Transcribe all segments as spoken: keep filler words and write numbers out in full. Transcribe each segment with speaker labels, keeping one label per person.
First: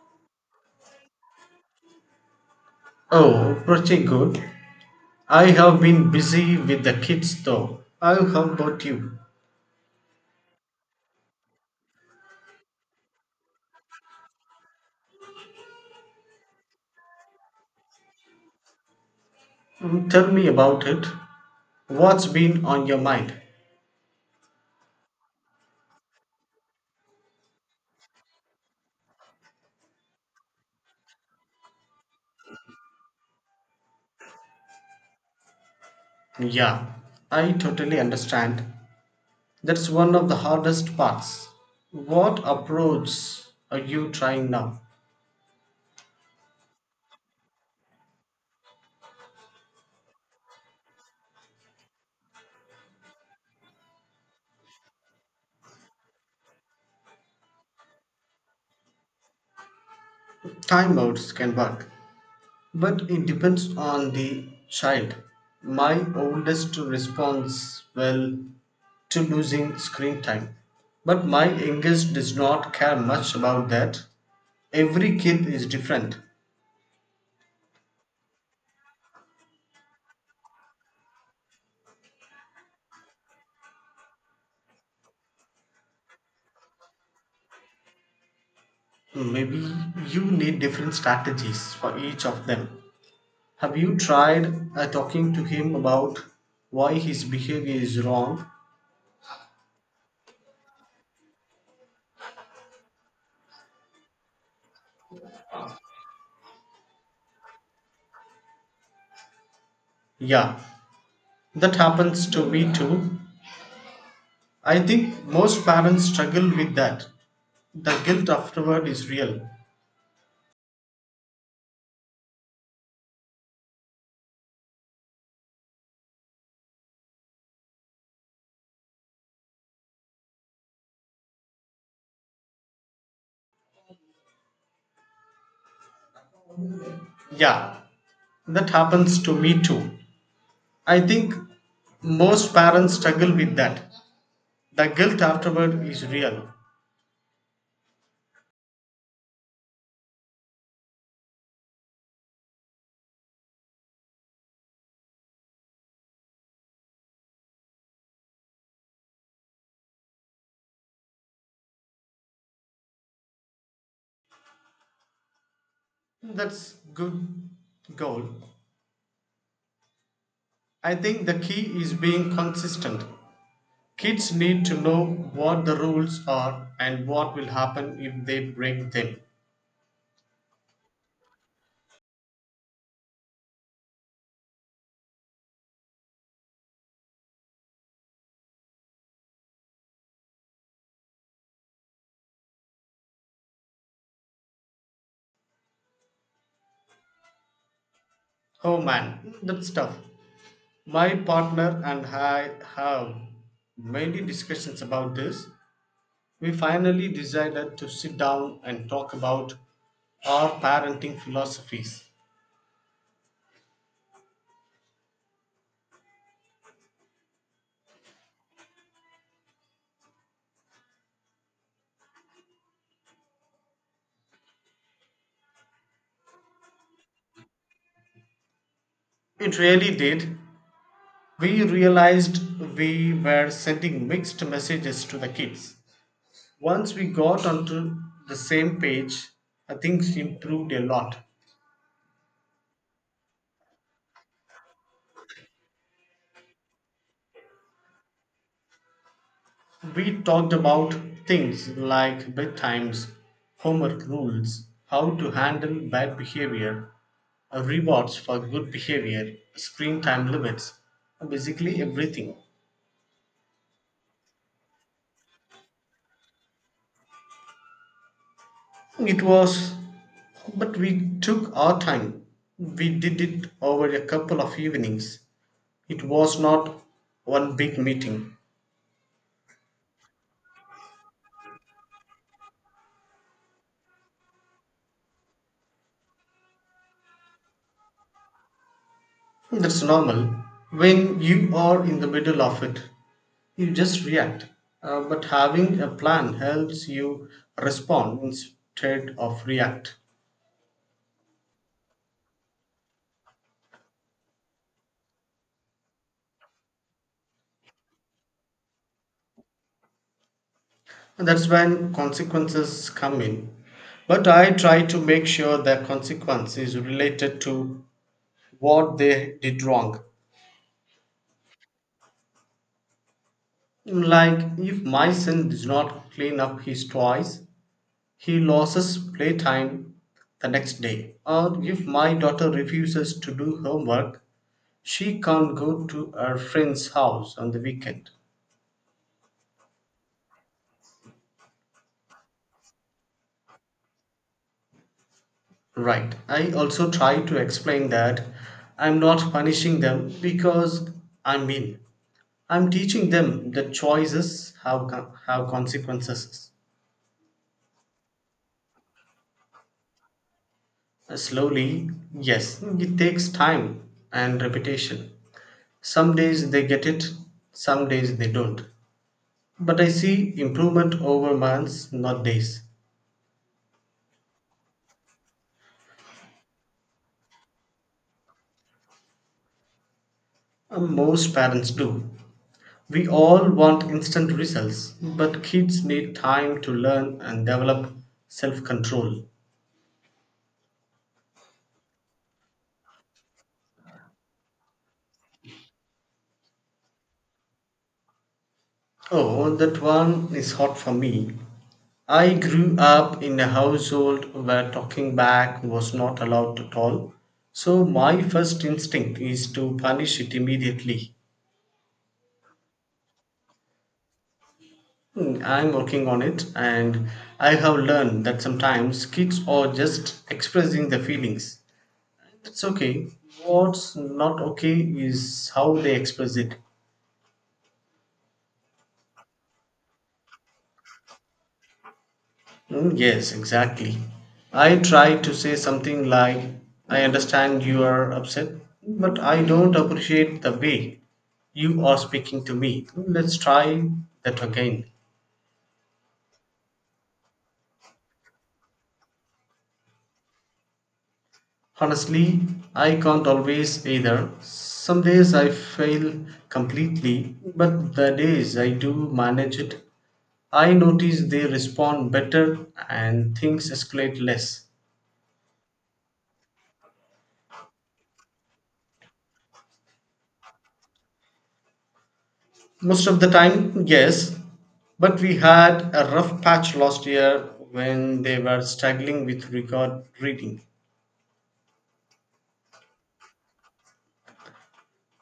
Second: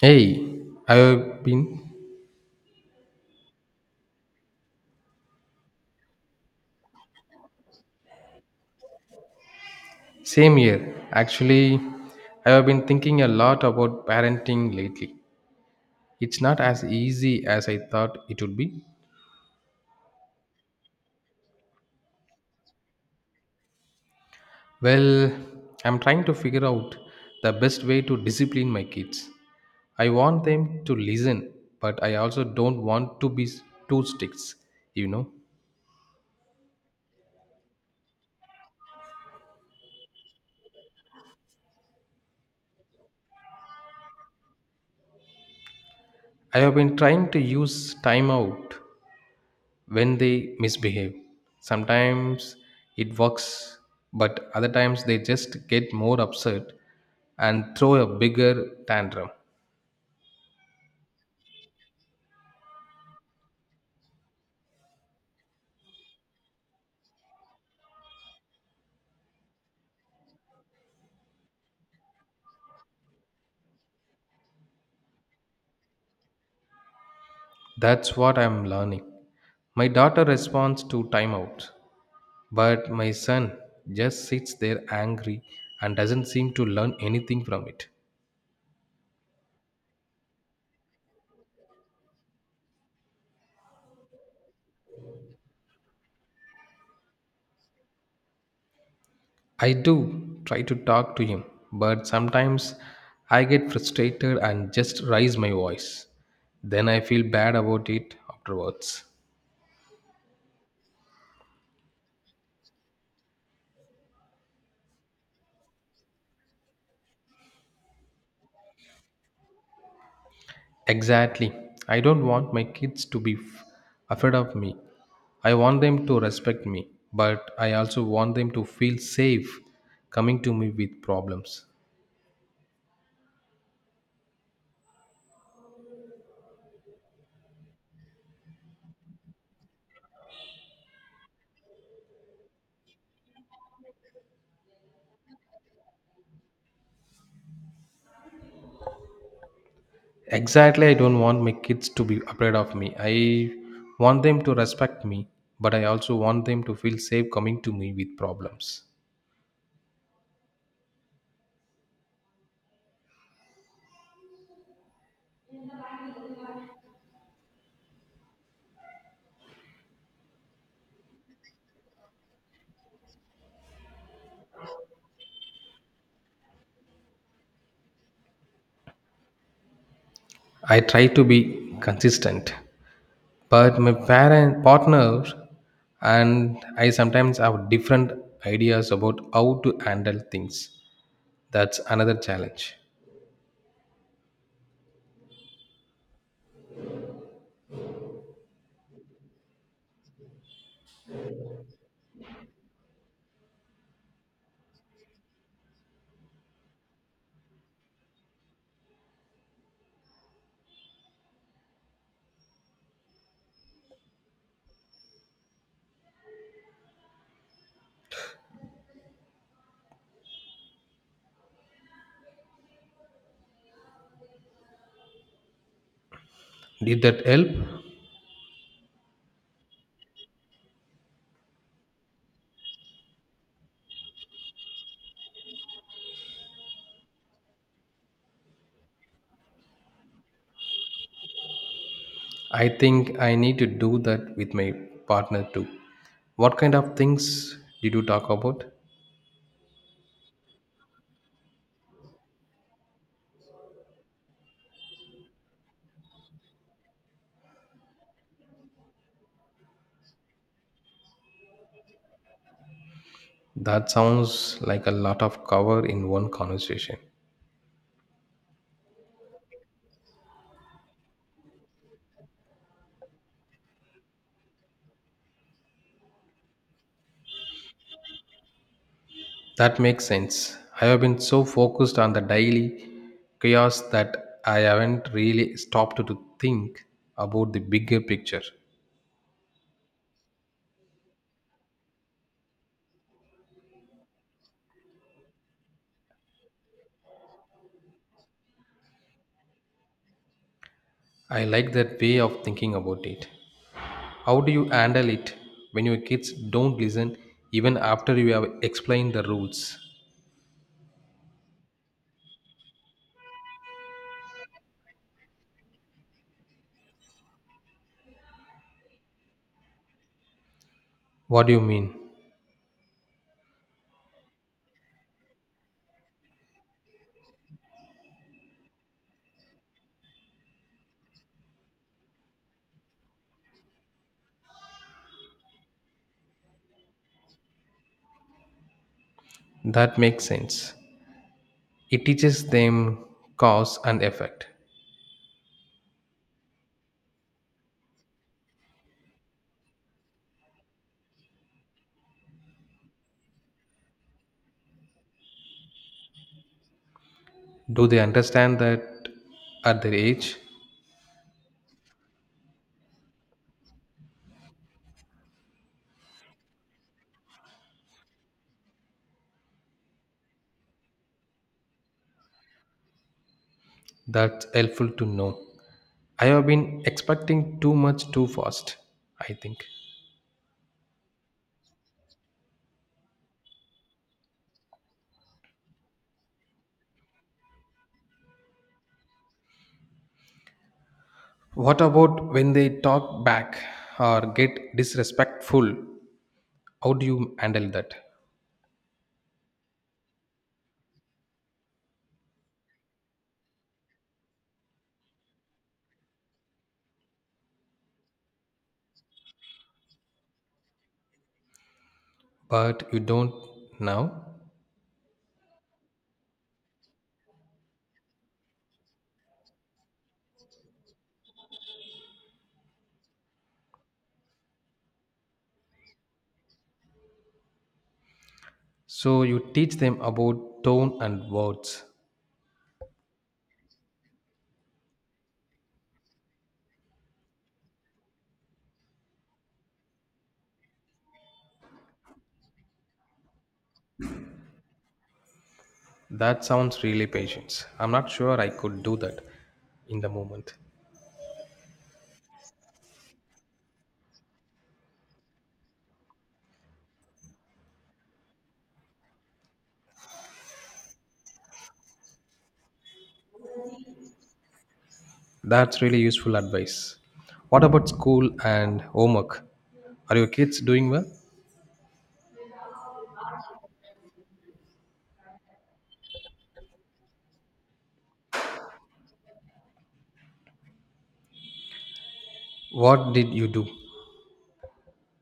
Speaker 1: Hey, I've been
Speaker 2: Oh, pretty good. I have been busy with the kids though. Oh, how about you?
Speaker 1: same here. Actually, I have been thinking a lot about parenting lately. It's not as easy as I thought it would be.
Speaker 2: Mm, Tell me about it. What's been on your mind?
Speaker 1: Well, I'm trying to figure out the best way to discipline my kids. I want them to listen, but I also don't want to be s- too strict, you know.
Speaker 2: Yeah, I totally understand. That's one of the hardest parts. What approach are you trying now?
Speaker 1: I have been trying to use timeout when they misbehave. Sometimes it works, but other times they just get more upset and throw a bigger tantrum.
Speaker 2: Timeouts can work, but it depends on the child. My oldest responds well to losing screen time. But my youngest does not care much about that. Every kid is different.
Speaker 1: That's what I'm learning. My daughter responds to timeout, but my son just sits there angry and doesn't seem to learn anything from it.
Speaker 2: Maybe you need different strategies for each of them. Have you tried uh, talking to him about why his behavior is wrong?
Speaker 1: I do try to talk to him, but sometimes I get frustrated and just raise my voice. Then I feel bad about it afterwards.
Speaker 2: Yeah, that happens to me too. I think most parents struggle with that. The guilt afterward is real.
Speaker 1: Exactly. I don't want my kids to be f- afraid of me. I want them to respect me, but I also want them to feel safe coming to me with problems.
Speaker 2: Yeah, that happens to me too. I think most parents struggle with that. The guilt afterward is real.
Speaker 1: Exactly, I don't want my kids to be afraid of me. I want them to respect me, but I also want them to feel safe coming to me with problems.
Speaker 2: That's good goal. I think the key is being consistent. Kids need to know what the rules are and what will happen if they break them.
Speaker 1: I try to be consistent, but my parent partners and I sometimes have different ideas about how to handle things. That's another challenge.
Speaker 2: Oh man, that's tough. My partner and I have many discussions about this. We finally decided to sit down and talk about our parenting philosophies.
Speaker 1: Did that help?
Speaker 2: It really did. We realized we were sending mixed messages to the kids. Once we got onto the same page, uh, things improved a lot.
Speaker 1: I think I need to do that with my partner too. What kind of things did you talk about?
Speaker 2: We talked about things like bedtimes, homework rules, how to handle bad behavior, uh, rewards for good behavior, screen time limits, uh, basically everything.
Speaker 1: That sounds like a lot of cover in one conversation.
Speaker 2: It was, but we took our time. We did it over a couple of evenings. It was not one big meeting.
Speaker 1: That makes sense. I have been so focused on the daily chaos that I haven't really stopped to think about the bigger picture.
Speaker 2: That's normal. When you are in the middle of it, you just react. Uh, but having a plan helps you respond instead of react.
Speaker 1: I like that way of thinking about it. How do you handle it when your kids don't listen even after you have explained the rules?
Speaker 2: And that's when consequences come in. But I try to make sure the consequence is related to what they did wrong.
Speaker 1: What do you mean?
Speaker 2: Like if my son does not clean up his toys, he loses playtime the next day. Or if my daughter refuses to do homework, she can't go to her friend's house on the weekend.
Speaker 1: That makes sense. It teaches them cause and effect.
Speaker 2: Right. I also try to explain that I'm not punishing them because I'm mean. I'm teaching them that choices have, co- have consequences.
Speaker 1: Do they understand that at their age?
Speaker 2: Slowly, yes, it takes time and repetition. Some days they get it, some days they don't. But I see improvement over months, not days.
Speaker 1: That's helpful to know. I have been expecting too much too fast, I think.
Speaker 2: Uh, Most parents do. We all want instant results, but kids need time to learn and develop self control.
Speaker 1: What about when they talk back or get disrespectful? How do you handle that?
Speaker 2: Oh, that one is hot for me. I grew up in a household where talking back was not allowed at all, so my first instinct is to punish it immediately.
Speaker 1: But you don't now.
Speaker 2: Mm, I'm working on it, and I have learned that sometimes kids are just expressing their feelings. It's okay. What's not okay is how they express it.
Speaker 1: So you teach them about tone and words.
Speaker 2: Mm, yes, exactly. I try to say something like, I understand you are upset, but I don't appreciate the way you are speaking to me. Let's try that again.
Speaker 1: That sounds really patience. I'm not sure I could do that in the moment.
Speaker 2: Honestly, I can't always either. Some days I fail completely, but the days I do manage it, I notice they respond better and things escalate less.
Speaker 1: That's really useful advice. What about school and homework? Are your kids doing well?
Speaker 2: Most of the time, yes, but we had a rough patch last year when they were struggling with record reading.
Speaker 1: What did you do?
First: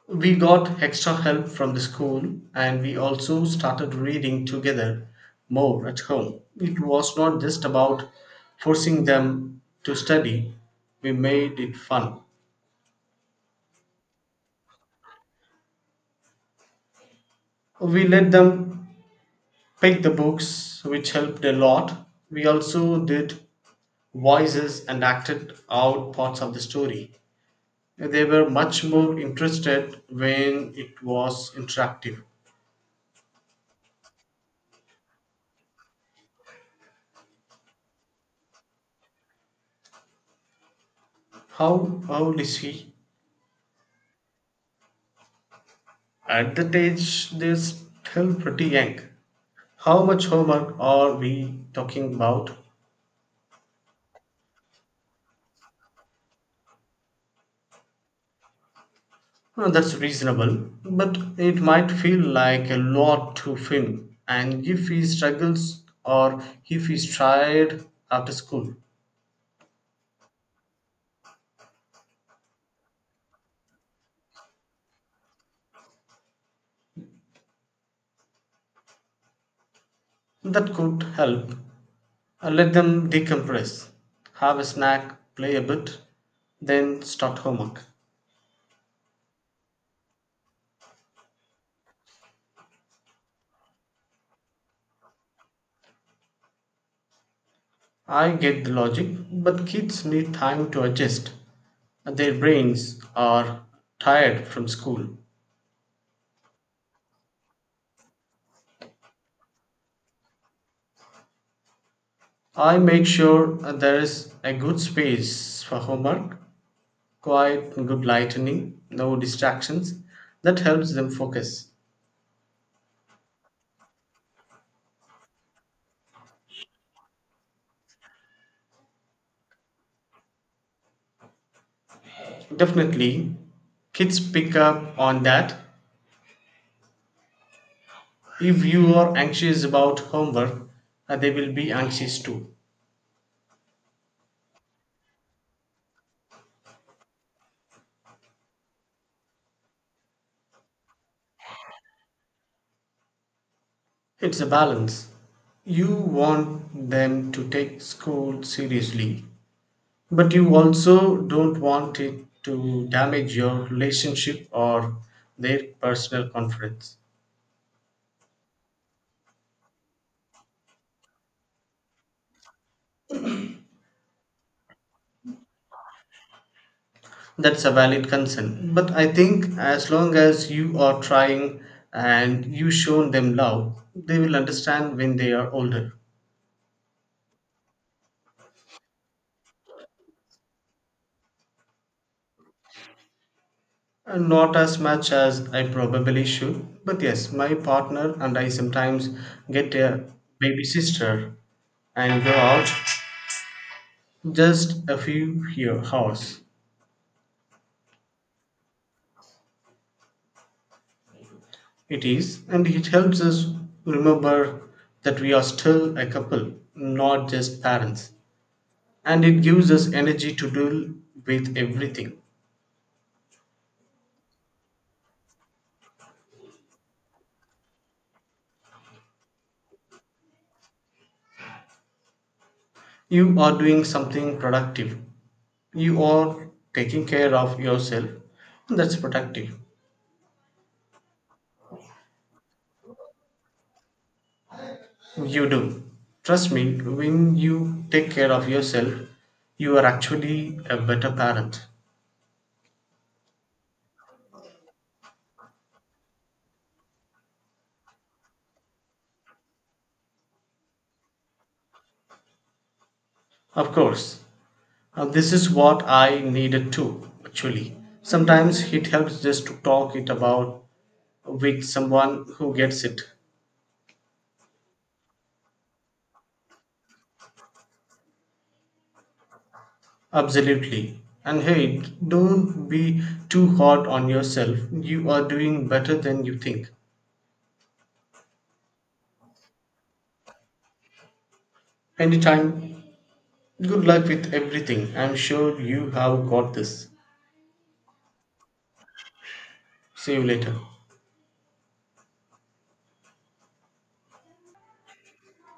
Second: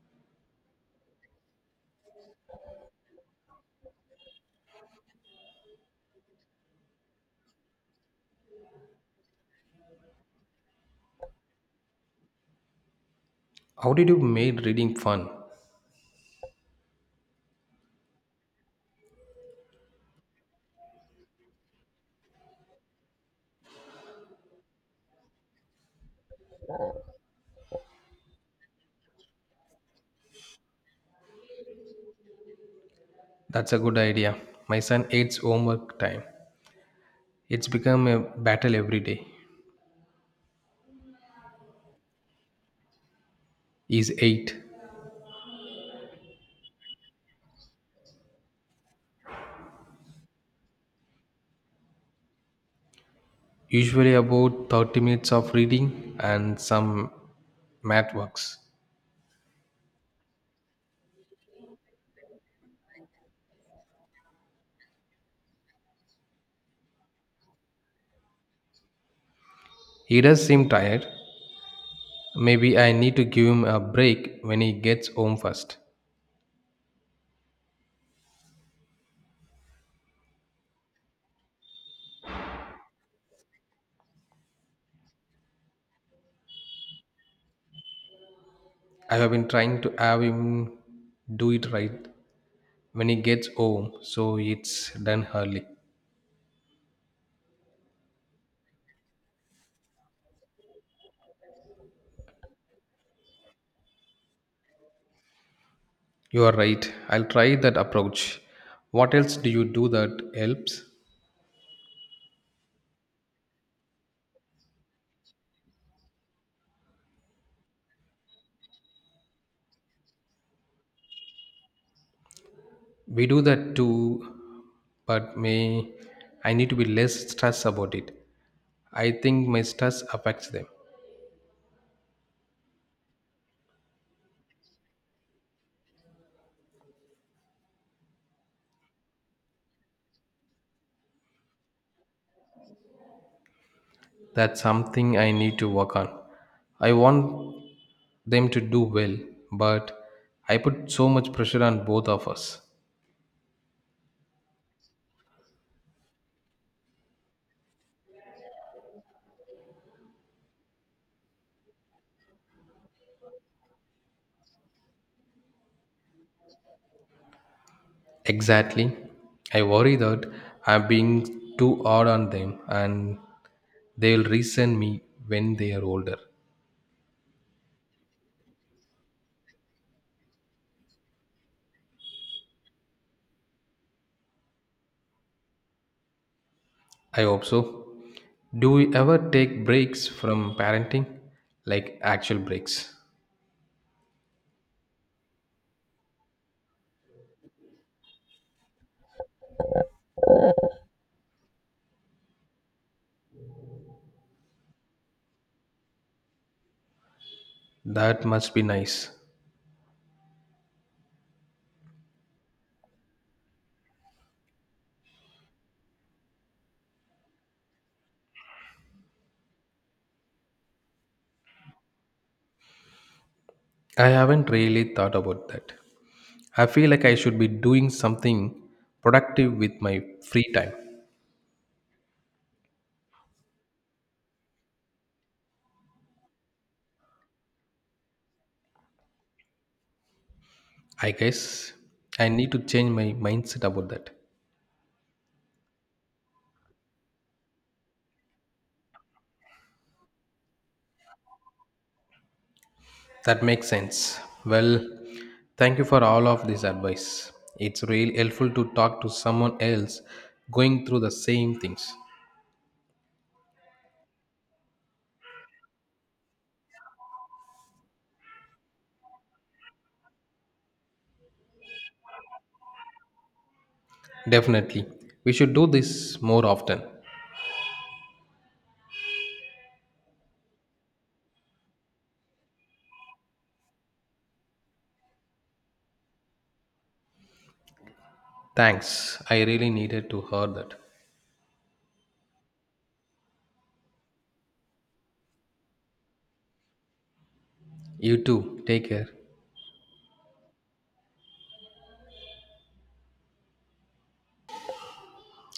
Speaker 2: We got extra help from the school, and we also started reading together more at home. It was not just about forcing them to study, we made it fun.
Speaker 1: How did you make reading fun?
Speaker 2: We let them pick the books, which helped a lot. We also did voices and acted out parts of the story. They were much more interested when it was interactive.
Speaker 1: That's a good idea. My son hates homework time. It's become a battle every day.
Speaker 2: How old is he?
Speaker 1: He's eight.
Speaker 2: At that age, they're still pretty young. How much homework are we talking about?
Speaker 1: Usually about thirty minutes of reading and some math works.
Speaker 2: Well, that's reasonable, but it might feel like a lot to him. And if he struggles or if he's tired after school,
Speaker 1: He does seem tired. Maybe I need to give him a break when he gets home first.
Speaker 2: that could help. Uh, Let them decompress, have a snack, play a bit, then start homework.
Speaker 1: I have been trying to have him do it right when he gets home so it's done early.
Speaker 2: I get the logic, but kids need time to adjust. Their brains are tired from school.
Speaker 1: You are right. I'll try that approach. What else do you do that helps?
Speaker 2: I make sure there is a good space for homework, quiet and good lightning, no distractions. That helps them focus.
Speaker 1: We do that too, but may I need to be less stressed about it. I think my stress affects them.
Speaker 2: Definitely, kids pick up on that. If you are anxious about homework, uh, they will be anxious too.
Speaker 1: That's something I need to work on. I want them to do well, but I put so much pressure on both of us.
Speaker 2: It's a balance. You want them to take school seriously, but you also don't want it to damage your relationship or their personal confidence.
Speaker 1: Exactly. I worry that I'm being too hard on them and they'll resent me when they are older.
Speaker 2: That's a valid concern. But I think as long as you are trying and you shown them love, they will understand when they are older.
Speaker 1: I hope so. Do we ever take breaks from parenting? Like actual breaks?
Speaker 2: And not as much as I probably should. But yes, my partner and I sometimes get a baby sister and go out just a few year hours.
Speaker 1: That must be nice.
Speaker 2: It is, and it helps us remember that we are still a couple, not just parents. And it gives us energy to deal with everything.
Speaker 1: I haven't really thought about that. I feel like I should be doing something productive with my free time.
Speaker 2: You are doing something productive. You are taking care of yourself. That's productive.
Speaker 1: I guess I need to change my mindset about that.
Speaker 2: You do. Trust me, when you take care of yourself, you are actually a better parent.
Speaker 1: That makes sense. Well, thank you for all of this advice. It's really helpful to talk to someone else going through the same things.
Speaker 2: Of course, Uh, this is what I needed too, actually. Sometimes it helps just to talk it about with someone who gets it.
Speaker 1: Definitely. We should do this more often.
Speaker 2: Absolutely. And hey, don't be too hard on yourself. You are doing better than you think.
Speaker 1: Thanks. I really needed to hear that.
Speaker 2: Anytime, good luck with everything. I'm sure you have got this.
Speaker 1: You too. Take care.
Speaker 2: See you later.